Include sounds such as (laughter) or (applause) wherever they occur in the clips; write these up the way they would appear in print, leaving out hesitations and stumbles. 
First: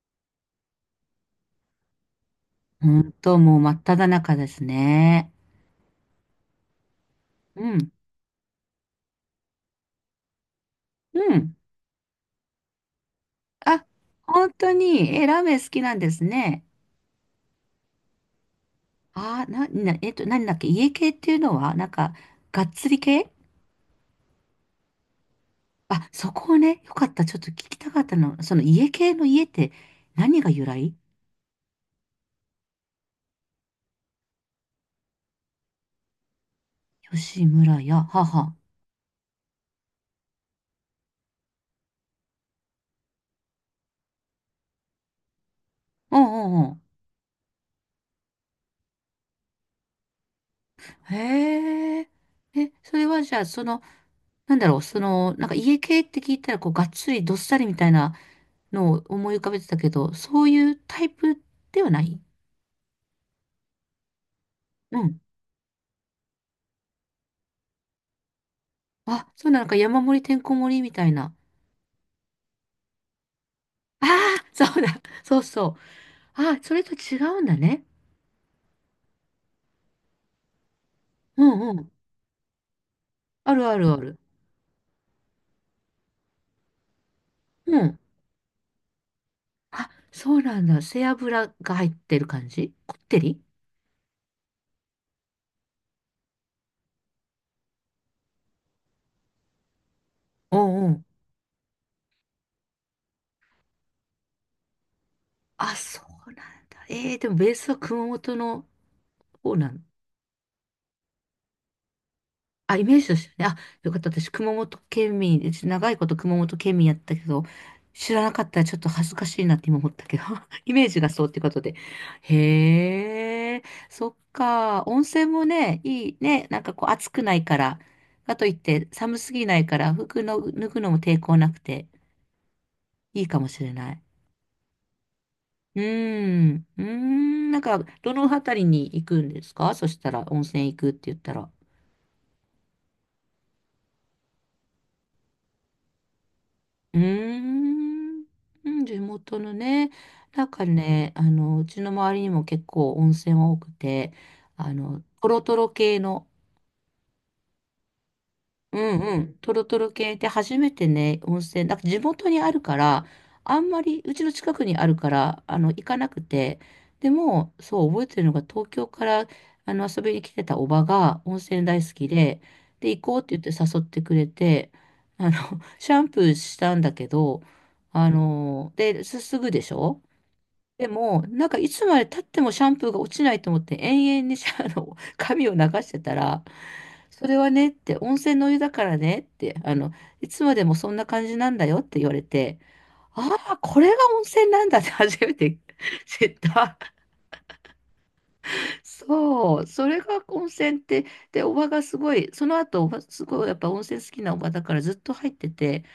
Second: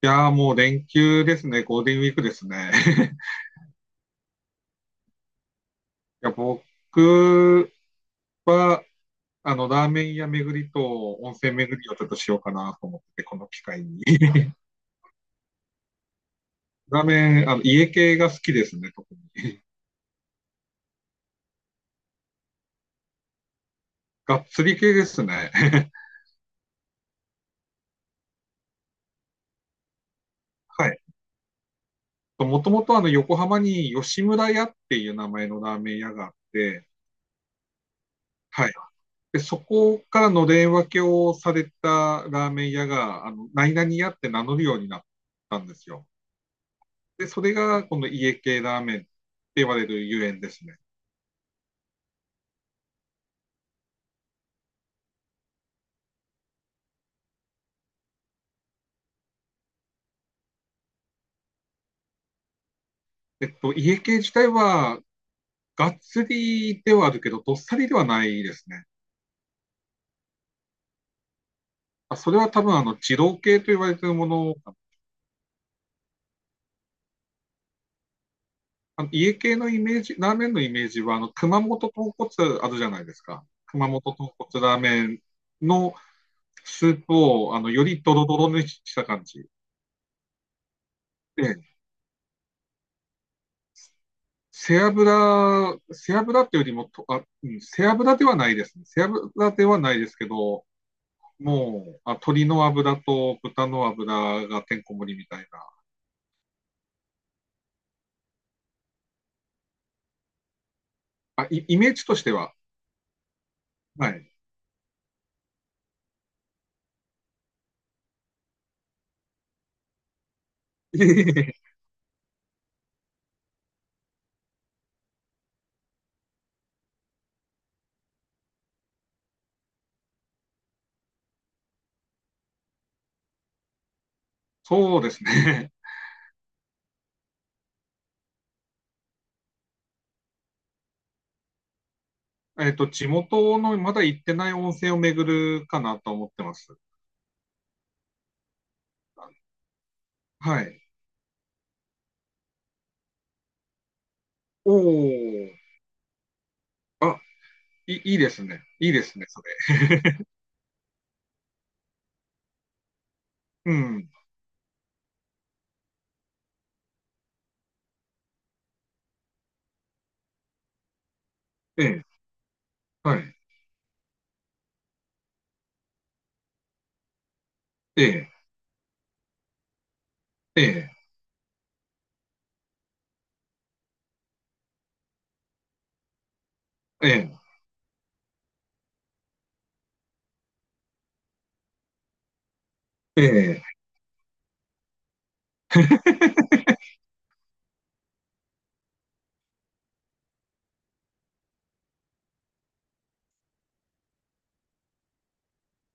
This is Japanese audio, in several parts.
いやー、もう連休ですね。ゴールデンウィークですね。本 (laughs) 当もう真っ只中ですね。いや、う僕ん、は、ラーメン屋巡りとう温泉ん。巡りをちょっとしようかなと思って、この機会あ、に。本 (laughs) 当に、え、ラーメン好きなんですね。ラーメン、家系が好きですね、特に。何だっけ、家系っていうのは、なんか、がっつり系。がっつり系ですね。(laughs) あ、そこをね、よかった。ちょっと聞きたかったの。その家系の家って、何が由は来？い。もともと横浜に吉村屋っていう名前のラーメン屋があって、吉村屋、母。はい。で、そこからのれん分けをされたラーメン屋が、何々屋って名乗るようになったんですよ。うんうんうで、それがこの家系ラーメンって言われるゆえんですね。ん。へえ。え、それはじゃあ、その、なんだろう、その、なんか家系って聞いたら、こう、がっつりどっさりみたいなのを思い浮かべてたけど、そういうタイプではない。家系自体は、うん。がっつりではあるけど、どっさりではないですね。あ、そうなのか、山盛りてんこ盛りみたいな。あ、それは多分、二郎系と言われてあいるもあ、の。そうだ、(laughs) そうそう。ああ、それと違うんだね。あの家系のイメージ、ラーメンのイメージは、う熊んう本ん。豚骨あるじゃないですか。あるあ熊るあ本る。豚骨ラーメンのスープを、うよん。りドロドロにした感じ。あ、そうなんだ。背脂で、が入ってる感じこってり。背脂、背脂っていうよりもと、あ、うん、背脂ではないですね。背脂ではないですけうど、んうん。もう、あ、鶏の油と豚の油がてんこ盛りみたいな。あ、そうなんだ。ええー、でもベースは熊本の方なん？あ、イメージとしては。あ、イメージとしてね。あ、よかっはた。私、い。熊本県民です、長いこと熊本県民やったけど、知らなかったらちょっと恥ずかしいなって今思ったけど、(laughs) イメージがそうってことで。(laughs) へえ、そっか。温泉もね、いいね。なんかこう暑くないから。かといって寒すぎないから、服の、脱ぐのも抵抗なくていいかもしれない。そうですね。うーん。うーん。なんか、どの辺りに行くんですかそしたら、温泉行くって言ったら。(laughs) 地元のまだ行ってない温泉を巡るかなと思ってます。うーん、うん、地元のね、なんはかい。ね、うちの周りにも結構温泉多くて、おトロトお。ロ系の。あ、いいですね。ういいんでうすね、ん。そトロれ。トロ系って初めてね、温泉、なんか地元にあるから、あんうまり、ん。うちの近くにあるから、行かなくて、でも、そう、覚えてるのが、東京から、遊びに来てたおばが、温泉え大好え。きで、で、行こはうってい。言って誘ってくれて、あの、(laughs) シャンプーしたんだけど、ええ。で、すぐでしょ？えでえ。も、なんかいつまで経ってもシャンプーが落ちないと思って延々にシャあの髪を流してたら、えそれえ。はねって、温泉のお湯だからねって、いつまでもそんな感じなんだよって言われて、えああ、え。これが温泉なんだって (laughs) 初めて (laughs) 知っ (laughs) た。そう、それが温泉って、で、おばがすごい、その後、おばすごいやっぱ温泉好きなおばだからずっと入ってて、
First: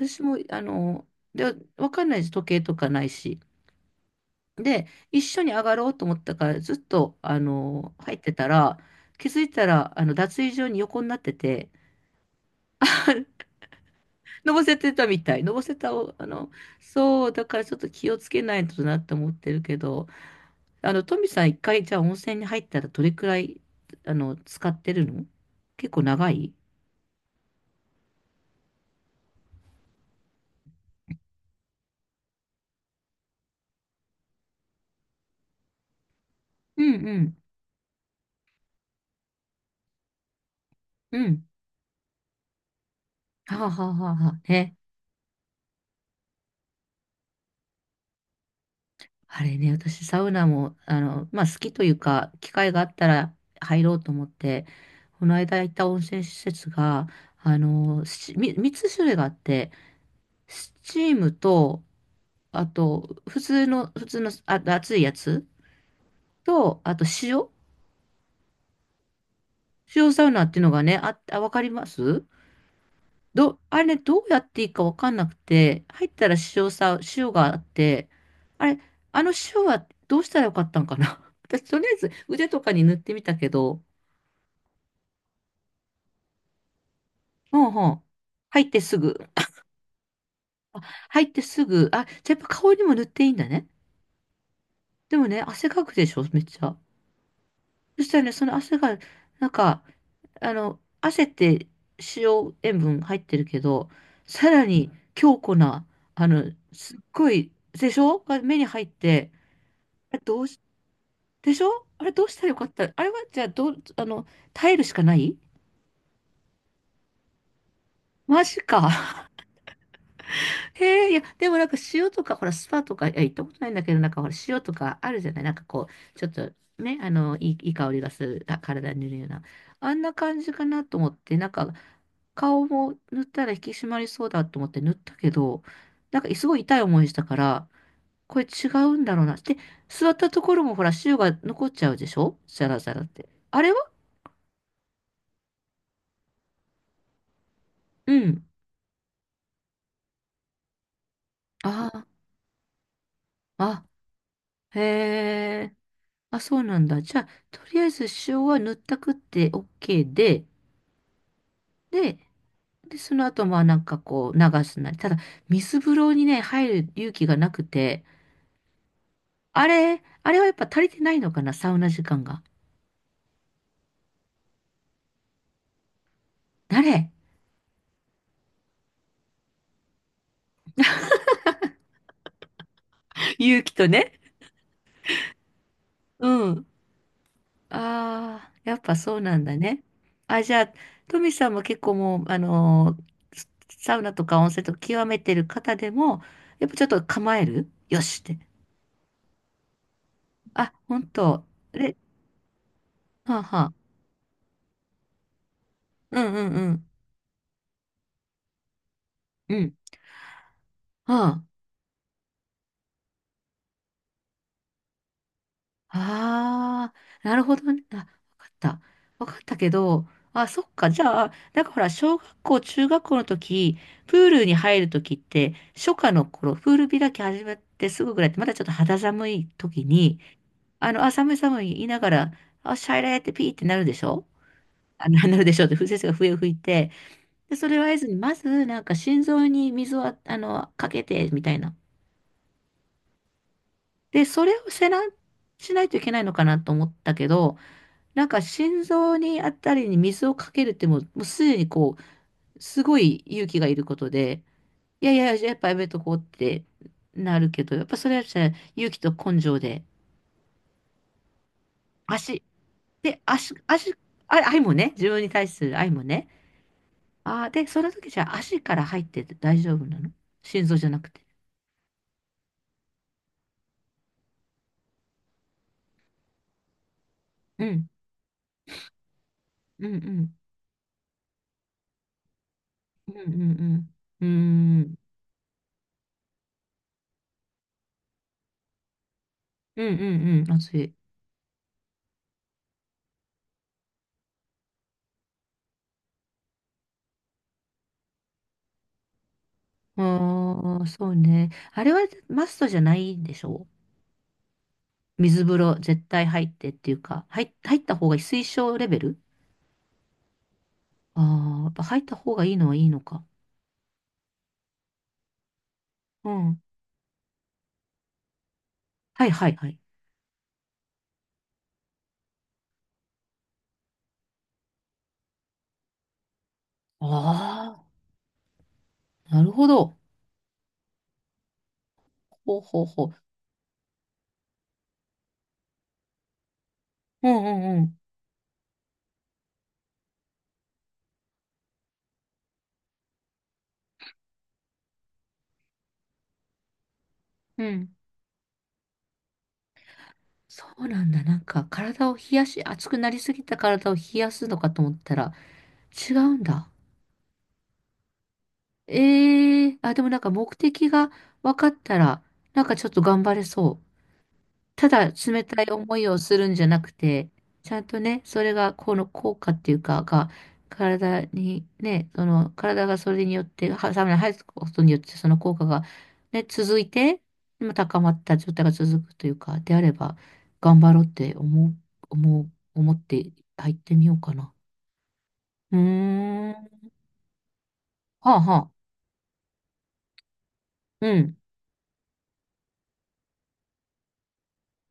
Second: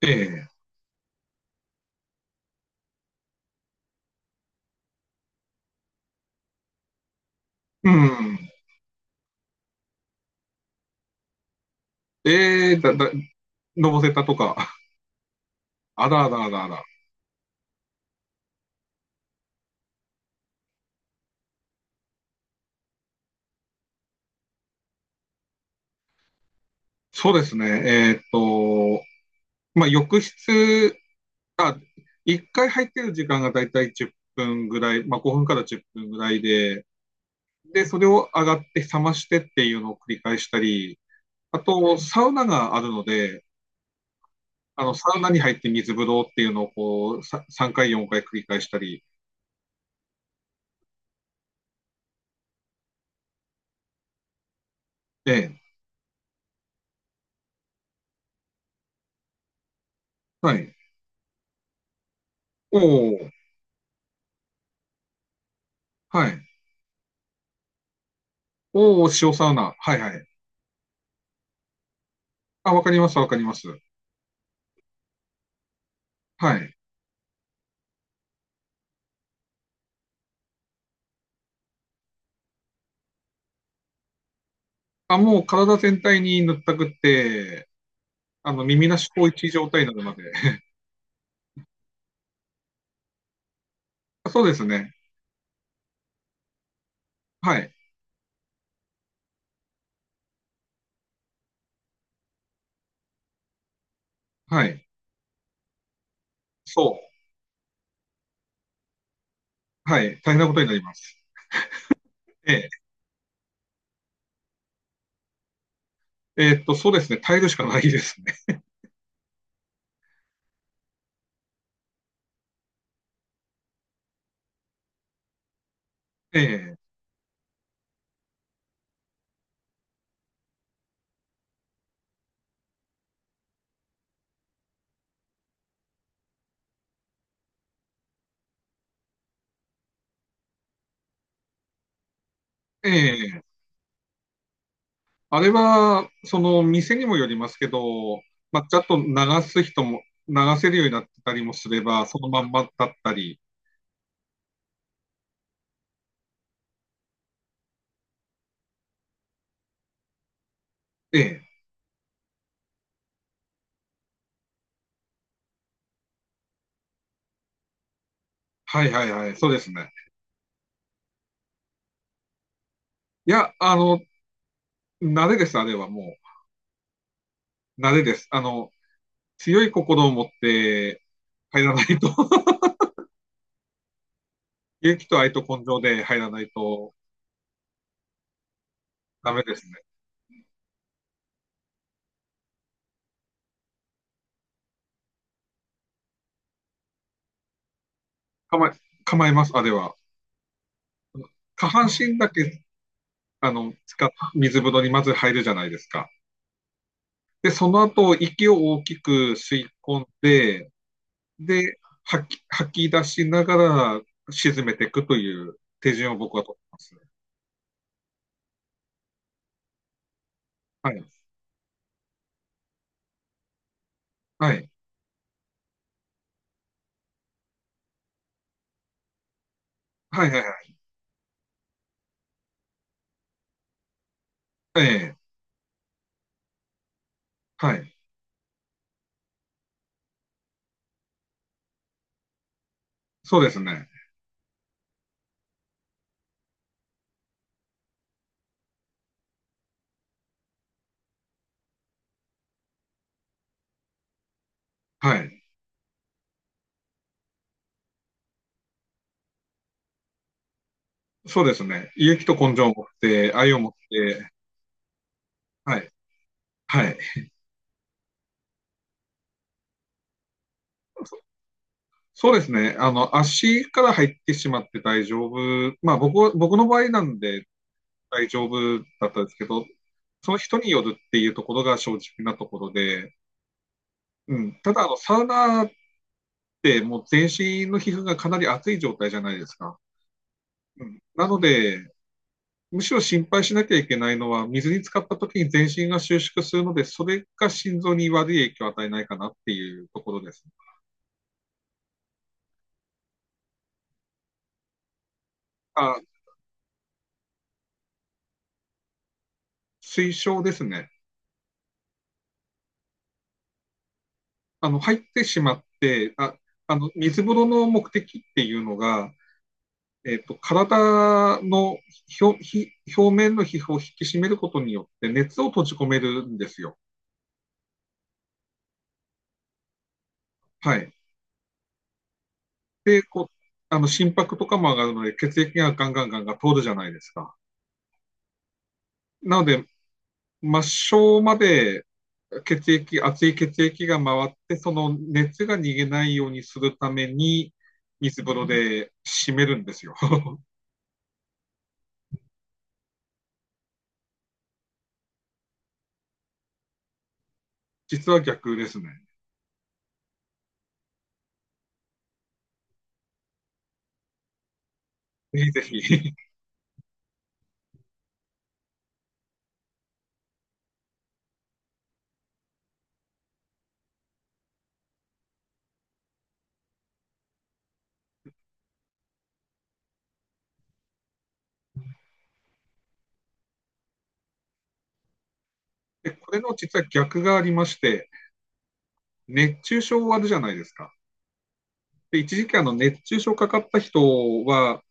えも、え。で、わかんないです、時計とかないし。で、一緒に上がろうと思ったから、ずっと、う入ってん。たら、気づいたら、脱衣所に横になってて、ええ、(laughs) のぼせたとのぼか。せてたみたい。のぼせたあを、らあらあらあら。そう、だからちょっと気をつけないとなって思ってるけど、トミさん一回、じゃあ温泉に入ったらどれくらい、使ってるの？結構長い。そうですね。えっと、まあ、浴室、あ、一回入ってる時間がだいたい10分ぐらい、まあ、5分から10分ぐらいうで、んうん。で、それを上がって冷ましてっていうのを繰り返したり、うん。あと、サウナがあるので、はあはあはあはあ。ね、サウナに入って水風呂っていうのをこう、3回、4回繰り返したり、あれね、私サウナも、まあ好きというか、機会があったら入ろうと思って、こえのえ、間行った温泉施設が、3つ種類があって、はスい。チームと、あおと、お、普通の、あ、熱いやつはい。と、あと塩、おお、塩サウナ。はいは塩サい。ウナっていうのがね、あ、わかりますあ、わかります、わかりまど、す。あれ、どうやっていいかわかんなくて、入ったらはい。塩があって、あれ、あの塩はどうしたらよかったんかな (laughs) 私、とりあえず腕とかに塗ってみたけど、あ、もう体全体に塗ったくっうんて、うん。入って耳すなしぐ。高一状態になるまで。あ、入ってすぐ。あ、じゃあやっぱ顔にも塗っていいんだね。(laughs) そうですね。でもね、汗かくでしょ、めっちゃ。はい。そしたらね、その汗が、なんか、汗って塩分入ってるけど、さはらい。に強固な、あの、そすっごい、でしょが目に入って、う。はい。あれ大変どなうこし、とになります。でしょあれどうしたらえよかったえ。あれはじゃあどう、耐えるしかない。そうですね。耐えるしかないですマね。ジか。(laughs) へえ、いや、でもなんか塩とか、ほら、スパとか、いや、行ったことないんだけど、なんかほら、塩とかあるじゃないなんかこう、ちょっえとえ。ね、いい香りがする、あ、体に塗るような。あんな感じかなと思って、なんか、顔も塗ったら引き締まりそうだと思って塗ったけど、なんかすごい痛い思いしたから、これ違うんだろうな。で、座ったところもほら、塩が残っちゃうでしょザラえザラって。え。あれは？あれは、その、店にもよりますけうど、ん。まあ、ちゃんと流す人も、流せるようになってたりもすれああ。ば、そのまんまだったり。あ、へえ。あ、そうなんだ。じゃあ、とりあえず塩は塗ったくって OK ええ。で、で、その後、まあなんかこう流すなり。ただ、水風呂にね、入る勇気がなくて、はいはいはい。そうですね。あれはやっぱ足りてないのかな、サウナ時間が。いや、慣れです、あれはも誰？ う。慣れです。強い心を持って入らないと。 (laughs) 勇気とね。(laughs) 勇気と愛と根性で入うらないん。とああ、やっぱそうダなメんだですね。ね。あ、じゃあ、トミさんも結構もう、サウナとか温泉とか極めてる方でも、やっぱちょっと構えるよしって。構え、構えます、あれは。あ、本当。下半で、身だけ、はあ、あはの、あ。使っ水風呂にまず入るじゃないですか。うんうんうん。で、その後、息を大きくう吸いん。込んで、はあ。で、吐き出しながら沈めていくという手順を僕は取ってまあすね。あ、なるほどね。あ、わかった。わかったけど、あ、そっか。はじい。ゃあ、なんかほら、小学校、中学校の時、プールにはい。入る時って、初夏の頃、プール開き始めてすぐぐらいって、まだちょっと肌寒い時に、はいはいはい。あ、寒い寒い言いながら、あ、シャイラーってピーってなるでしょ、えあ、え。ななるでしょって、風先生が笛を吹いて、で、そはれをい。合図に、まず、なんか心臓に水をかけて、みたいな。そうですね。で、それをしないといけないのかなと思ったけど、なんか心臓にあたりに水をかけるってもうすでにこう、すごい勇気がいることで、いやはいや、い。じゃあやっぱやめとこうってなるけど、やっぱそれはじゃあ勇気と根性で、そうですね。勇気と足、根性を持っで、て、愛足、を持っ足、て、あ、愛もね、自分に対するは愛い。もね。はい。ああ、で、その時じゃあ足から入ってて大丈夫なの？心臓じゃなくそて。そうですね。足から入ってしまって大丈夫。まあ、僕は、僕の場合なんで、うん、大丈夫だったんですけど、うん、うそん、の人によるっていうところが正直なところうで、ん、うん、ううん、たん、だうあん、の、サウナってもう全身の皮膚がかなり熱い状態じゃないですか。うん、うん、うん、熱うい。ん、なので、むしろ心配しなきゃいけないのは、水に浸かった時に全身が収縮するので、それが心臓に悪い影響を与えないかなっていうところです。ああ、そうね。あれはマストじゃないんでしょう？水風呂あ、絶対入ってっていうか、入った方がいい、推奨レベル？推奨ですね。ああー、やっぱ入った方がいいのはいいのか。あの、入ってしまって、うあ、ん。あの、水風呂の目的っていうのが、はいはいはい。えっと、体の表表面の皮膚を引き締めることによって熱を閉じ込めるんですよ。ああ、なるほど。はい。ほうほうで、ほう。こう、あの心拍とかも上がるので血液がガンガンガンガン通るじゃないですうか。んうんうん。なので、末梢まで熱い血液が回って、その熱が逃げないようにするためにうん。水風呂で締めるんですよ。(laughs) そうなんだ。なんか体を冷やし、熱くなりすぎた体を冷やすのかと思ったら、違うんだ。実は逆ですね。ええー、あ、でもなんか目的が分かったら、なんかちょっと頑張れそう。ただぜ冷ひたぜい思いひ。をするんじゃなくて、ちゃんとね、それがこの効果っていうか、が、体にね、その体がそれによって、はサウナに入ることによって、その効果がね、続いて、今高まった状態が続くというか、であれば、頑張ろうって思って入ってみようかな。うーで、これん。のは実は逆がありまして、あはあ。熱中症あるじゃないですか。うん。で、一時期あの熱中症かかった人は、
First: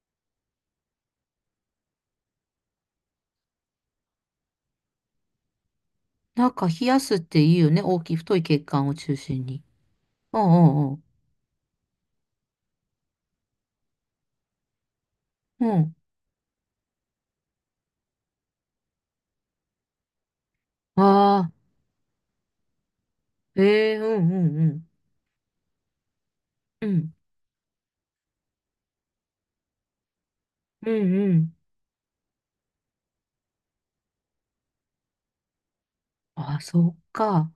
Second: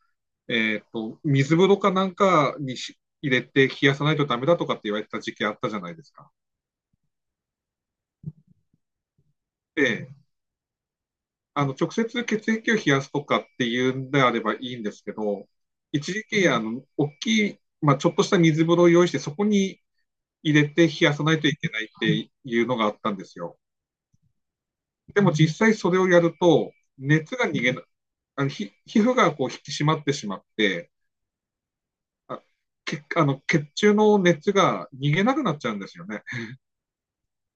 えーと、水風呂かなんかに入れて冷やさないとダメだとかって言われた時期あったじゃないですか。なんか冷やすっていいよね。大きい、太い血管を中心に。で、うんうん直接血液を冷やすとかっていうんであればいいんですけど、うん。うん。一時期、大きい、まあ、ちょっとした水風呂を用意して、そこに入れて冷やさないとあいあ。けないっていうのがあったんですよ。ええ、うんうんでも実際それをやると、うん。熱が逃げな、あの皮膚がこう引き締まってしまっうて、んうん。あ血あの血中の熱が逃げなくなっちゃうんですよね。あ、そっか。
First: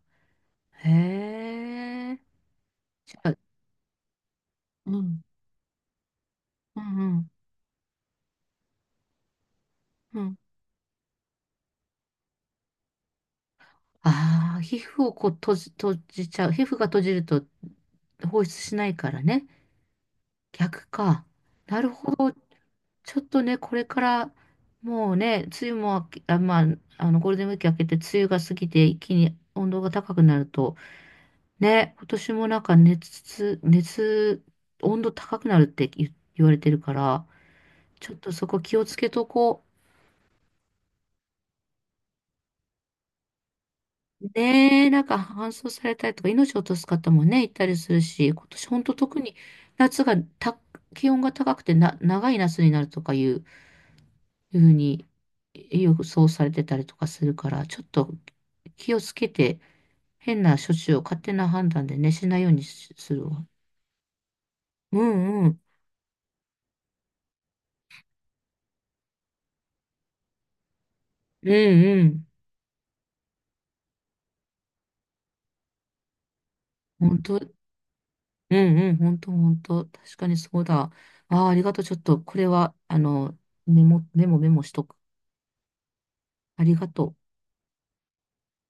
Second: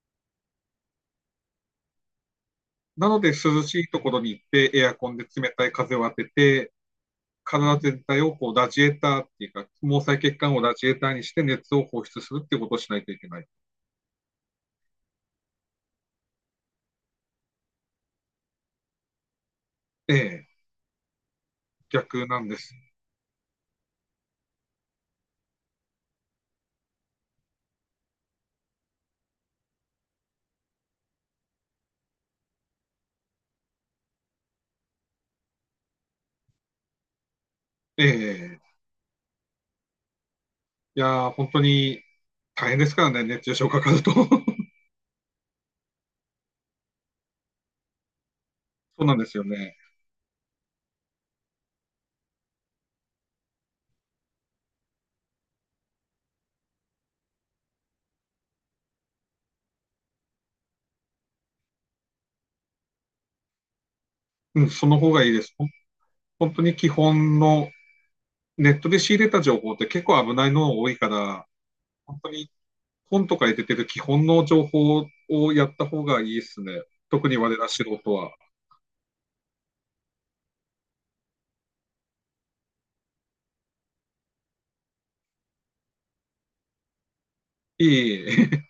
へえ。なじのゃであ、涼しいところに行ってエアうコンん。で冷たい風を当てて、うんうん。体全体をこうラジエーターっていうか、毛細う血ん。管をラジエーターにして熱を放出するっていうことをしないといけない。ああ、皮膚をこう閉じちゃう。皮膚が閉じると放出しないからね。ええ、逆か。なるほ逆ど。なんです。ちょっとね、これから、もうね、梅雨も明け、あ、まあ、ゴールデンウィーク明けて、梅雨が過ぎて、一気に温度が高くなると、ね、今年もなんか温度高くなるって言われてるから、ちょっとそえこ気え、をつけとこう。いやー、本当に大変ですからね、熱中症かかると。(laughs) そねえ、なんか搬送されたりとか命を落とす方もね、いたりするし、今年本当うなん特でにすよね。夏がた、気温が高くてな、長い夏になるとかいう、ふうに予想されてたりとかするから、ちょっと気をつけて変な処置を勝手な判断でね、しないようにしするわ。うん、そうの方がいいでんうす。ん。本当に基本のネットで仕入れた情報って結構危ないの多いから、うんう本ん。当に本とかに出てる基本の情報をやった方がいいですね。本特に当、我ら素人は。うんうん。本当本当。確かにそうだ。ああ、ありがとう。ちょっとこれは、メモメモしとく。ありがとう。いい。